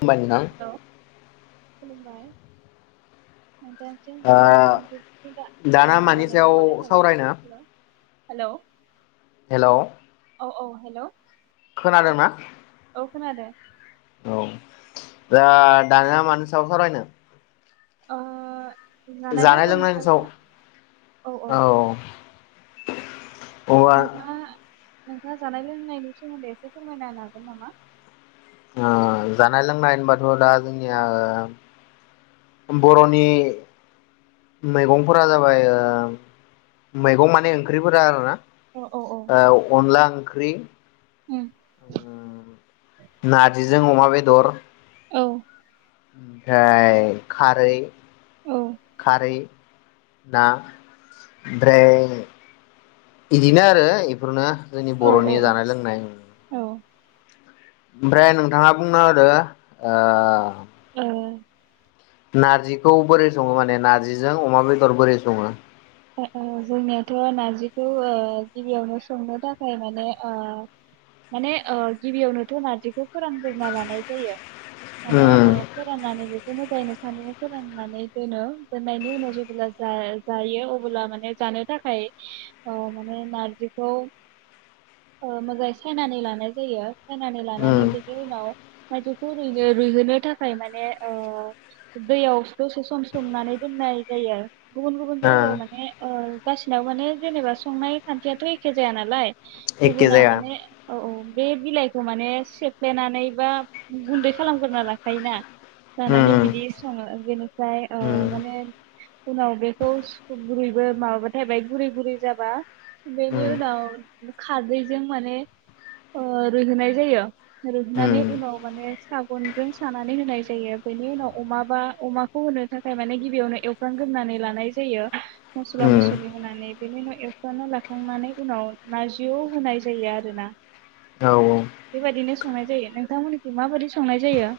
खुलुमबाय नोंथां हेलौ [unintelligible] [unintelligible] ओ दाना मानि गाहामलायनायखौ सायाव बनाय जाबाय सावरायनो हेल' हेल' हेल' औ औ हेल' खोनादोंना [unintelligible] औ दा दानिया मानो सायाव सावरायनो ओ जानाय लोंनायनि सायावसो औ औ औ अबा ओ नोंथाङा नोंथाङा जानाय लोंनायनि सोमोन्दै एसे फोरमायना हागोन नामा जानाय लोंनाय होनबाथ' दा जोंनिया बर'नि मैगंफोरा जाबाय मैगं माने ओंख्रिफोरा आरोना औ औ औ अनला ओंख्रि उम नारजि जों अमा बेदर औ ओमफ्राय खारै औ खारै ना ओमफ्राय बिदिनो आरो बेफोरनो जोंनि औ बर'नि औ जानाय लोंनाय औ ओमफ्राय नोंथाङा बुंना होदो ओ नार्जिखौ बोरै सङो माने नार्जिजों अमा बेदर बोरै सङो जोंनियाथ' नार्जिखौ गिबियावनो संनो थाखाय माने माने गिबियावनोथ' नार्जिखौ फोरानग्रोना लानाय जायो माने उम ओ फोराननानै मोजाङैनो सान्दुं फोराननानै दोनो दोननायनि उनाव जेब्ला जायो अनला माने जानो थाखाय माने नारजिखौ मोजाङै सायनानै लानाय जायो खोनानानै उम लानानै बिनि उनाव आाइजौखौ रुइनो रुइहोनो थाखाय माने दैयाव दसे सम सोमनानै दोननाय जायो आरो गुबुन गुबुन ओ जायगायाव मान माने गाासिनावबो माने जेनेबा संनाय खान्थियाथ' एखे जाया नालाय एखे गुबुना जाया माने औ औ बे बिलाइखौ माने सेफ्लेनानै बा गुन्दै खालामगोरोना लाखायोना जानानै उम बिदि सङो बेनिफ्राय उम माने उनाव बेखौ गुरैबो माबाबा थाबाय गुरै गुरै जाबा बेनि उम उनाव खारैजों माने रुयहोनाय जायो रुयहोनानै उम उनाव माने सागनजों सानानै होनाय जायो बेनि उनाव अमाबा अमाखौ होनो थाखाय माने गिबियावनो एवफ्रामगोरनानै लानाय जायो मस्ला उम मस्लि होनानै बेनि उनाव एवफ्रांनानै लाखांनानै उनाव नारजियाव होनाय जायो आरोना औ औ बेबायदिनो संनाय जायो नोंथांमोननिखै माबादि संनाय जायो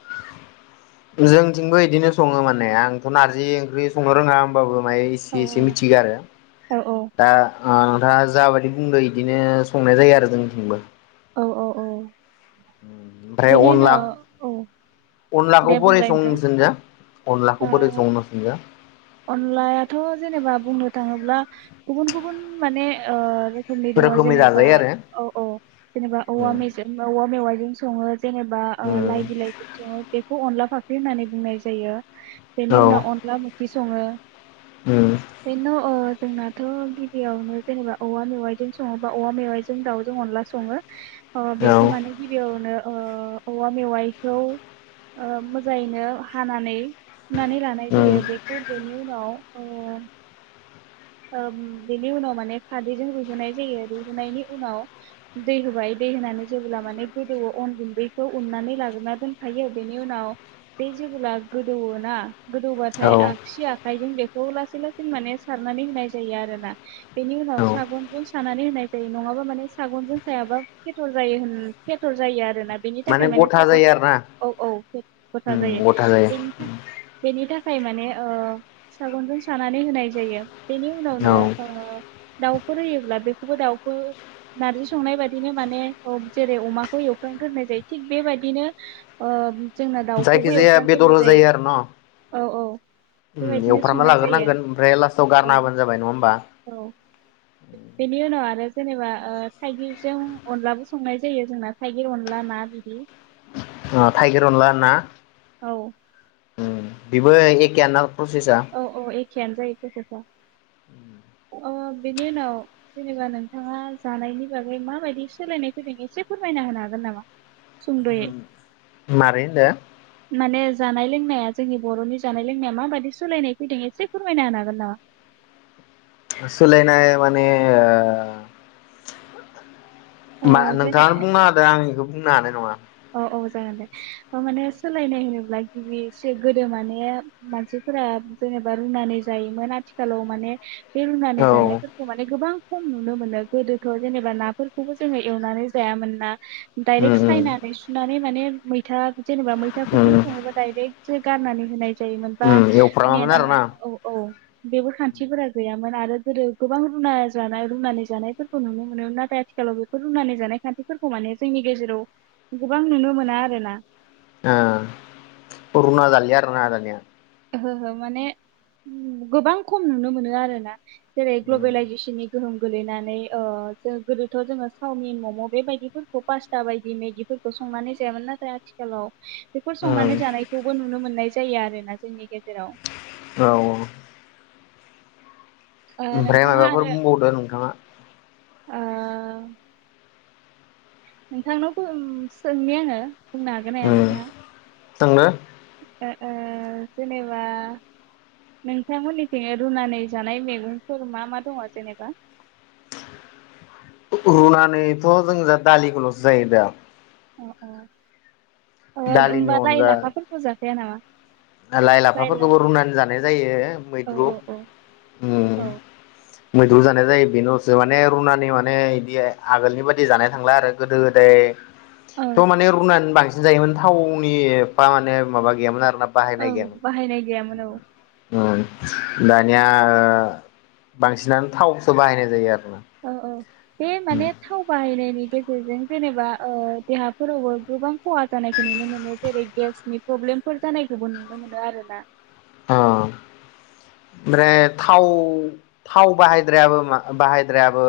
जोंथिंबो बिदिनो सङो माने आंथ' नारजि ओंख्रि संनो रोङा होमबाबो माय औ एसे एसे मिथिगौ आरो औ औ दा नोंथाङा जाबायदि बुंदों बिदिनो संनाय जायो आरो जोंनिथिंबो औ औ औ ओमफ्राय बेनि अनला उनाव औ अनलाखौ दे बोरै बुंलाय सङो नोंथां नोंसोरनिजा अनलाखौ ओ बोरै सङो नोंसोरनिजा अनलायाथ' जेनेबा बुंनो थाङोब्ला गुबुन गुबुन माने रोखोमनि दङ रोखोमै जेनेबा जाजायो आरो औ औ जेनेबा औवा उम मेजेम बा औवा मेवाइजों सङो जेनेबा उम लाइ बिलाइजों सङो बेखौ अनला फाख्रि होननानै बुंनाय जायो बेनि औ उनाव अनला सङो उम बेनो जोंनाथ' गिबियावनो जेनेबा औवा मेवाइजों सङो बा औवा मेवाइजों दाउजों अनला सङो अ औ बेखौ माने गिबियावनो औवा मेवाइखौ मोजाङैनो हानानै सुनानै लानाय उम जायो बे बेनि उनाव बेनि उनाव माने खारैजों रुयहोनाय जायो रुयहोनायनि उनाव दै होबाय दै होनानै जेबोब्ला माने गोदौवो अन गुन्दैखौ उननानै लाग्रोना दोनखायो बेनि उनाव बे जेबोब्ला गोदौवोना गोदौबाथाय औ आगसि आखायजों बेखौ लासै लासै माने नानै होनाय जायो आरो ना बेनि उनाव औ सागनजों सानानै होनाय जायो नङाबा माने सागनजों सायाबा फेथर होनो जायो आरोना [unintelligible] माने गथा जायो आरो ना उम गथा जायो सागनजों सानानै होनाय जायो बेनि उनावनो औ ओ दाउफोर होयोब्ला बेखौबो दाउखौ नारजि संनाय बाददिनो माने जेरै अमाखौ एवफ्रामग्रोनाय जायो थिग बेबायदिनो जोंना दाउखौबो जायखिजाया बेदर एवफ्रामग्रोनाय होजायो आरो न' जायो औ औ उम बेबायदिनो एवफ्रामना संनाय जायो लाग्रोनांगोन ओमफ्राय लास्टाव गार औ होबानो जाबाय नङा होमबा औ बेनि उनाव आरो जेनेबा ओ थाइगिरजों अनलाबो संनाय जायो जोंना थाइगिर अनला ना बिदि अ थाइगिर अनला ना औ बिबो एखेआनो ना प्रसेसा औ औ एखेयानो जायो प्रसेसा अ बेनि उनाव जेनेबा नोंथाङा जानायनि बागै माबायदि सोलायनाय फैदों एसे फोरमायना होनो हागोन नामा सुंद'यै मारै होनदो माने जानाय लोंनाया जोंनि बर'नि जानाय लोंनाया माबायदि सोलायनाय फैदों एसे फोरमायना होन हागोन नामा सोलायनाय माने ओ ओ मा जेरै नोंथाङानो बुंनो होदो आं इखो बुंनो हानाय नङा औ जागोन दे माने सोलायनाय होनोब्ला गिबि गोदो माने मानसिफोरा जेनेबा रुनानै जायोमोन आथिखालाव माने बे रुनानै औ जानायफोरखौ माने गोबां खम नुनो मोनो गोदोथ' जेनेबा नाफोरखौबो जोङो एवनानै जायामोन ना उम डाइरेक्ट सायना उम सुनानै माने मैथा जेनेबा मैथाफोरजों उम सङोबा डाइरेक्ट सो‌ गारनानै होनाय जायो मोन बा उम एवफ्रामामोन नेनो हाया आरोना औ औ बेबो खान्थिफोरा गैया मोन आरो गोदो गोबां रुना जानाय रुनानै जानायफोरखौ नुनो मोनोम नाथाय आथिखालाव बेफोर रुनानै जानाय खान्थिफोरखौ माने जोंनि गेजेराव गोबां नुनो मोना आरोना आ रुना जालिया आरोना दानिया ओहो ओहो माने गोबां खम नुनो मोनो आरो ना जेरै उम ग्लबेलायजेसननि गोहोम गोलैनानै ओ जों गोदोथ' जोङो सावमिन मम' बेबायदिफोरखौ पास्ता बायदि मेगिफोरखौ संनानै जायामोन नाथाय आथिखालाव बेफोर संनानै उम जानायखौबो नुनो मोननाय जायो आरो ना जोंनि गे औ औ ओ ओमफ्राय नोंथाङा माबाफोर आरो बुंबावदो नोंथाङा ओ नोंथांनाव बो सोंनि‌ आङो बुंनो हागोन ना हाया उम नोंथां जोंनो ओ ओ जेनेबा नोंथांमोननिथिं रुनानै जानाय मैगंफोर मा मा दङ जेनेबा रुनानैथ' जों जा दालिखौल'सो जायो दा अ अ ओ दालिनि होमबा लाय अनगा लाफाफोरबो जाखाया नामा लाइ लायला लाफाफोरखौबो रुनानै जानाय जायो औ मैद्रु औ औ उम मैद्रु जानाय जायो बेनोसो माने रुनानि माने इदि आगोलनि बायदि जानाय थांला आरो गोदो गोदाय औ त माने रूनानै‌ बां सिन जायोमोन थावनि पा माने माबा गैयामोन आरोना बाहायनाय ओं गैयामोन बाहायनाय गैयामोन औ उम दानिया ओ बांसिनानो थावसो बाहायनाय जायो आरो अ औ बे माने थाव बाहाय नायनि गेजेरजों जेनेबा ओ देहाफोरावबो गोबां खहा जानायखौ नुनो मोनो जेरै गेसनि प्रब्लेमफोर जानायखौबो नुनो मोनो आरो ना अ ओमफ्राय थाव थाव बाहायद्रायाबो बाहायद्रायाबो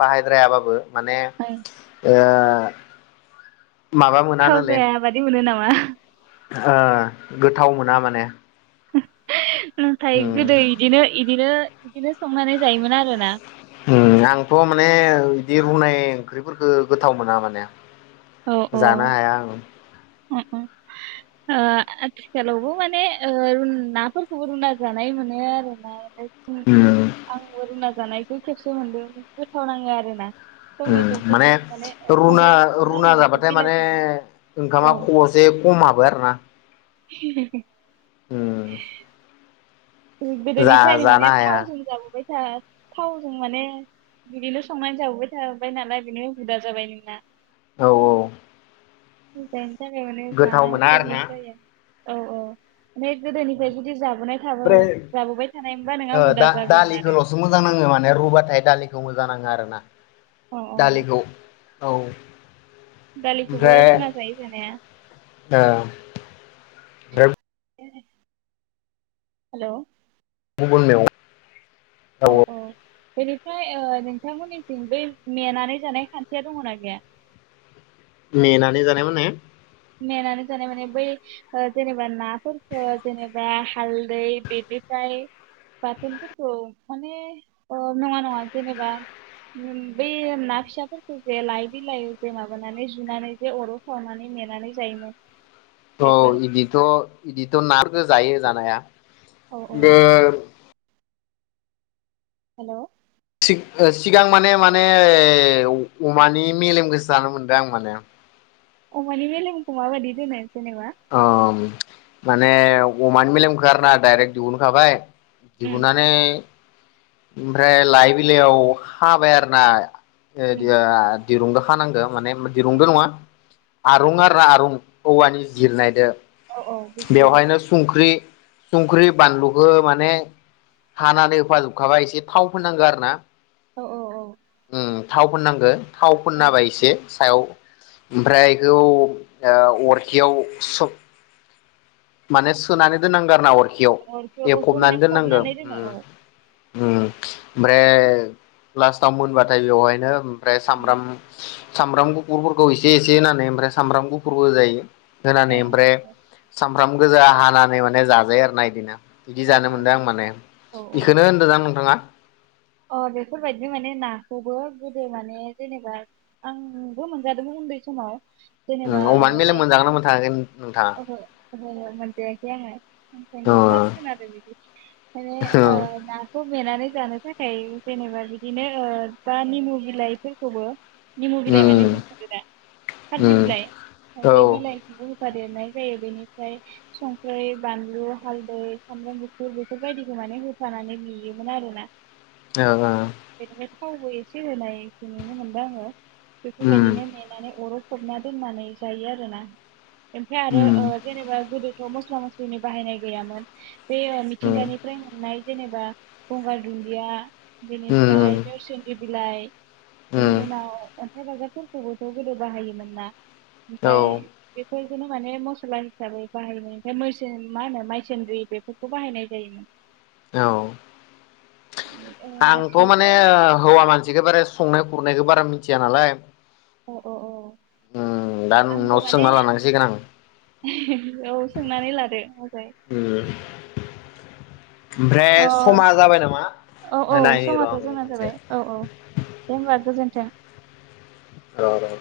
बाहायद्रायाबाबो माने ओं, ओ माबा मोनानोले मा ओ गोथाव मोना माने [unintelligible] नाथाय उम गोदो इदिनो इदिनो इदिनो संनानै जायोमोन आरोना उम आंथ' माने बे रुनाय ओंख्रिफोरखौ गोथाव मोना माने आं औ औ जानो हाया आङो आथिखालावबो माने नाफोरखौबो रुना जानाय मोनो आरो ना माने उम आंबो रोंना जानाय बे खेबसे मोनदों गोथाव नाङो आरोना टमेट'फोरजों माने रुना फान्थाव मा रुना होनो बेखौ जाबाथाय माने बिलाथिजों ओंखामा खबसे खम हाबो आरो ना ए [inaudible] उम जा गोदोनिफ्रायनो जानो माने हाया थावजों जाबोबाय आ थावजों माने बिदिनो संनानै जाबोबाय थोबाय नालाय बिनिनो हुदा जाबाय नोंना औ औ [unintelligible] [unintelligible] गोथाव जानायाव मोना आरोना प्रब्लेम जायो औ औ ओमफ्राय गोदोनिफ्राय जुदि जाबाय फ्राय हुदा दा जागौमोन आरो दालिखौल'सो मोजां नाङो माने रुबाथाय दालि मोजां नाङो आरो ना अ अ दालिखौ औ दालिखौबो रुना जायो जानाया दा [unintelligible] हेलौ [unintelligible] औ औ बेनिफ्राय नोंथांमोननिथिं बै मेनानै जानाय खान्थिया दङना गैया मेनानै जानाय माने मेनानै जानाय माने बै जेनेबा नाफोरखौ जेनेबा हालदै बेनिफ्राय बाथोनफोरखौ माने नङा नङा जेनेबा बै ना फिसाफोरखौ जे लाइ बिलाइ जे माबानानै जुनानै जे अराव सावनानै मेनाय नानै जायोमोन औ बिदिथ' बिदिथ' नाफोरखौ जायो जानाया औ औ बे हेल' सिगां माने माने अमानि मेलेम खोसो जानो मोनदों आं माने अमानि मेलेमखौ माबादि दे नाय जेनेबा औ माने अमानि मेलेमखो आरोना डाइरेक्ट दिहुनखाबाय उम दिहुननानै ओमफ्राय लाइ बिलाइयाव हाबाय आरोना [unintelligible] उम दिरुंजो खानांगो माने उम दिरुंदो नङा आरुं आरो ना आरुं औवानि जिरनायदो औ औ बुजिदो दे बेवहायनो सुं ख्रि संख्रि बानलुखौ माने हानानै होफाजोबखाबा एसे थाव फोननांगौ आरो ना औ औ औ उम थाव फोननांगो थाव फोनना औ होबाय एसे सायाव ओमफ्राय एखौ ओ अरखियाव सब माने सोनानै दोननांगो आरोना अरखि अरखौ अरखौ माने एफबनानै दोननांगो फबनानै उम दोनो ओम ओमफ्राय लास्टाव मोनबाथाय बेवहायनो ओमफ्राय सामब्राम सामब्राम गुफुरफोरखौ एसे एसे होनानै ओमफ्राय सामब्राम गुफुरबो होजायो होनानै ओमफ्राय ओंखाम गोजा हानानै माने जाजायो आरो ना इदिना बिदि औ ओ औ जानो मोनदों आं माने औ इखोनो होनदों ना नोंथाङा अ बेफोरबायदि माने नाखौबो गोदो माने जेनेबा आंबो मोनजादोंमोन उन्दै समाव जेनेबा अमानि ओ मेलेम लाइ मोनजागोना मोनथाङाखै नोंथाङा [unintelligible] मोनजायाखै आङो ओंखायनो फार्स‌ अ खोनादों आरो बिदि नाखौ मेनानै जानो थाखाय थाखाय जेनेबा बिदिनो ओ दा निमु बिलाइफोरखौबो निमु बिलाइ माने उम बुजिदो दा खारजि उम बिलाइ औ बे ओ बिलाइखौबो होफादेरनाय जायो बेनिफ्राय संख्रै बानलु हालदै सामब्राम गुफुर बेफोरबायदिखौ माने होफानानै जुयोमोन आरोना ओं ओं ओं बेनिफ्राय थावबो एसे होनायखौ नुनो मोनदों आङो उम बेफोरबायदिनो मेनानानै अराव फबना दोननानै जायो आरोना ओमफ्राय आरो उम ओ जेनेबा गोदो मस्ला मस्लिनि बाहायनाय गैयामोन बे ओ उम मिथिंगानिफ्राय मोननाय जेनेबा गंगार दुन्दिया उम बिनिफ्राय नोरसोन लाइ उम ओमफ्राय बेफोरजोंनो माने मस्ला हिसाबै बाहायनाय ओमफ्राय मैसो मा होनो मायसोनद्रि बेफोरखौ बाहायनाय जायोमोन औ ओ आंथ' आथिखालथ' मान खुरनायखौ बारा मिथिया नालाय औ औ औ उम दा नोंनाव सोंना लानांसिगोन आं आं उम ओमफ्राय समा जाबाय नामा औ औ नायनायनि र' समाथ' आं जोंना खनसे जाबाय औ औ दे होमबा गोजोन्थों र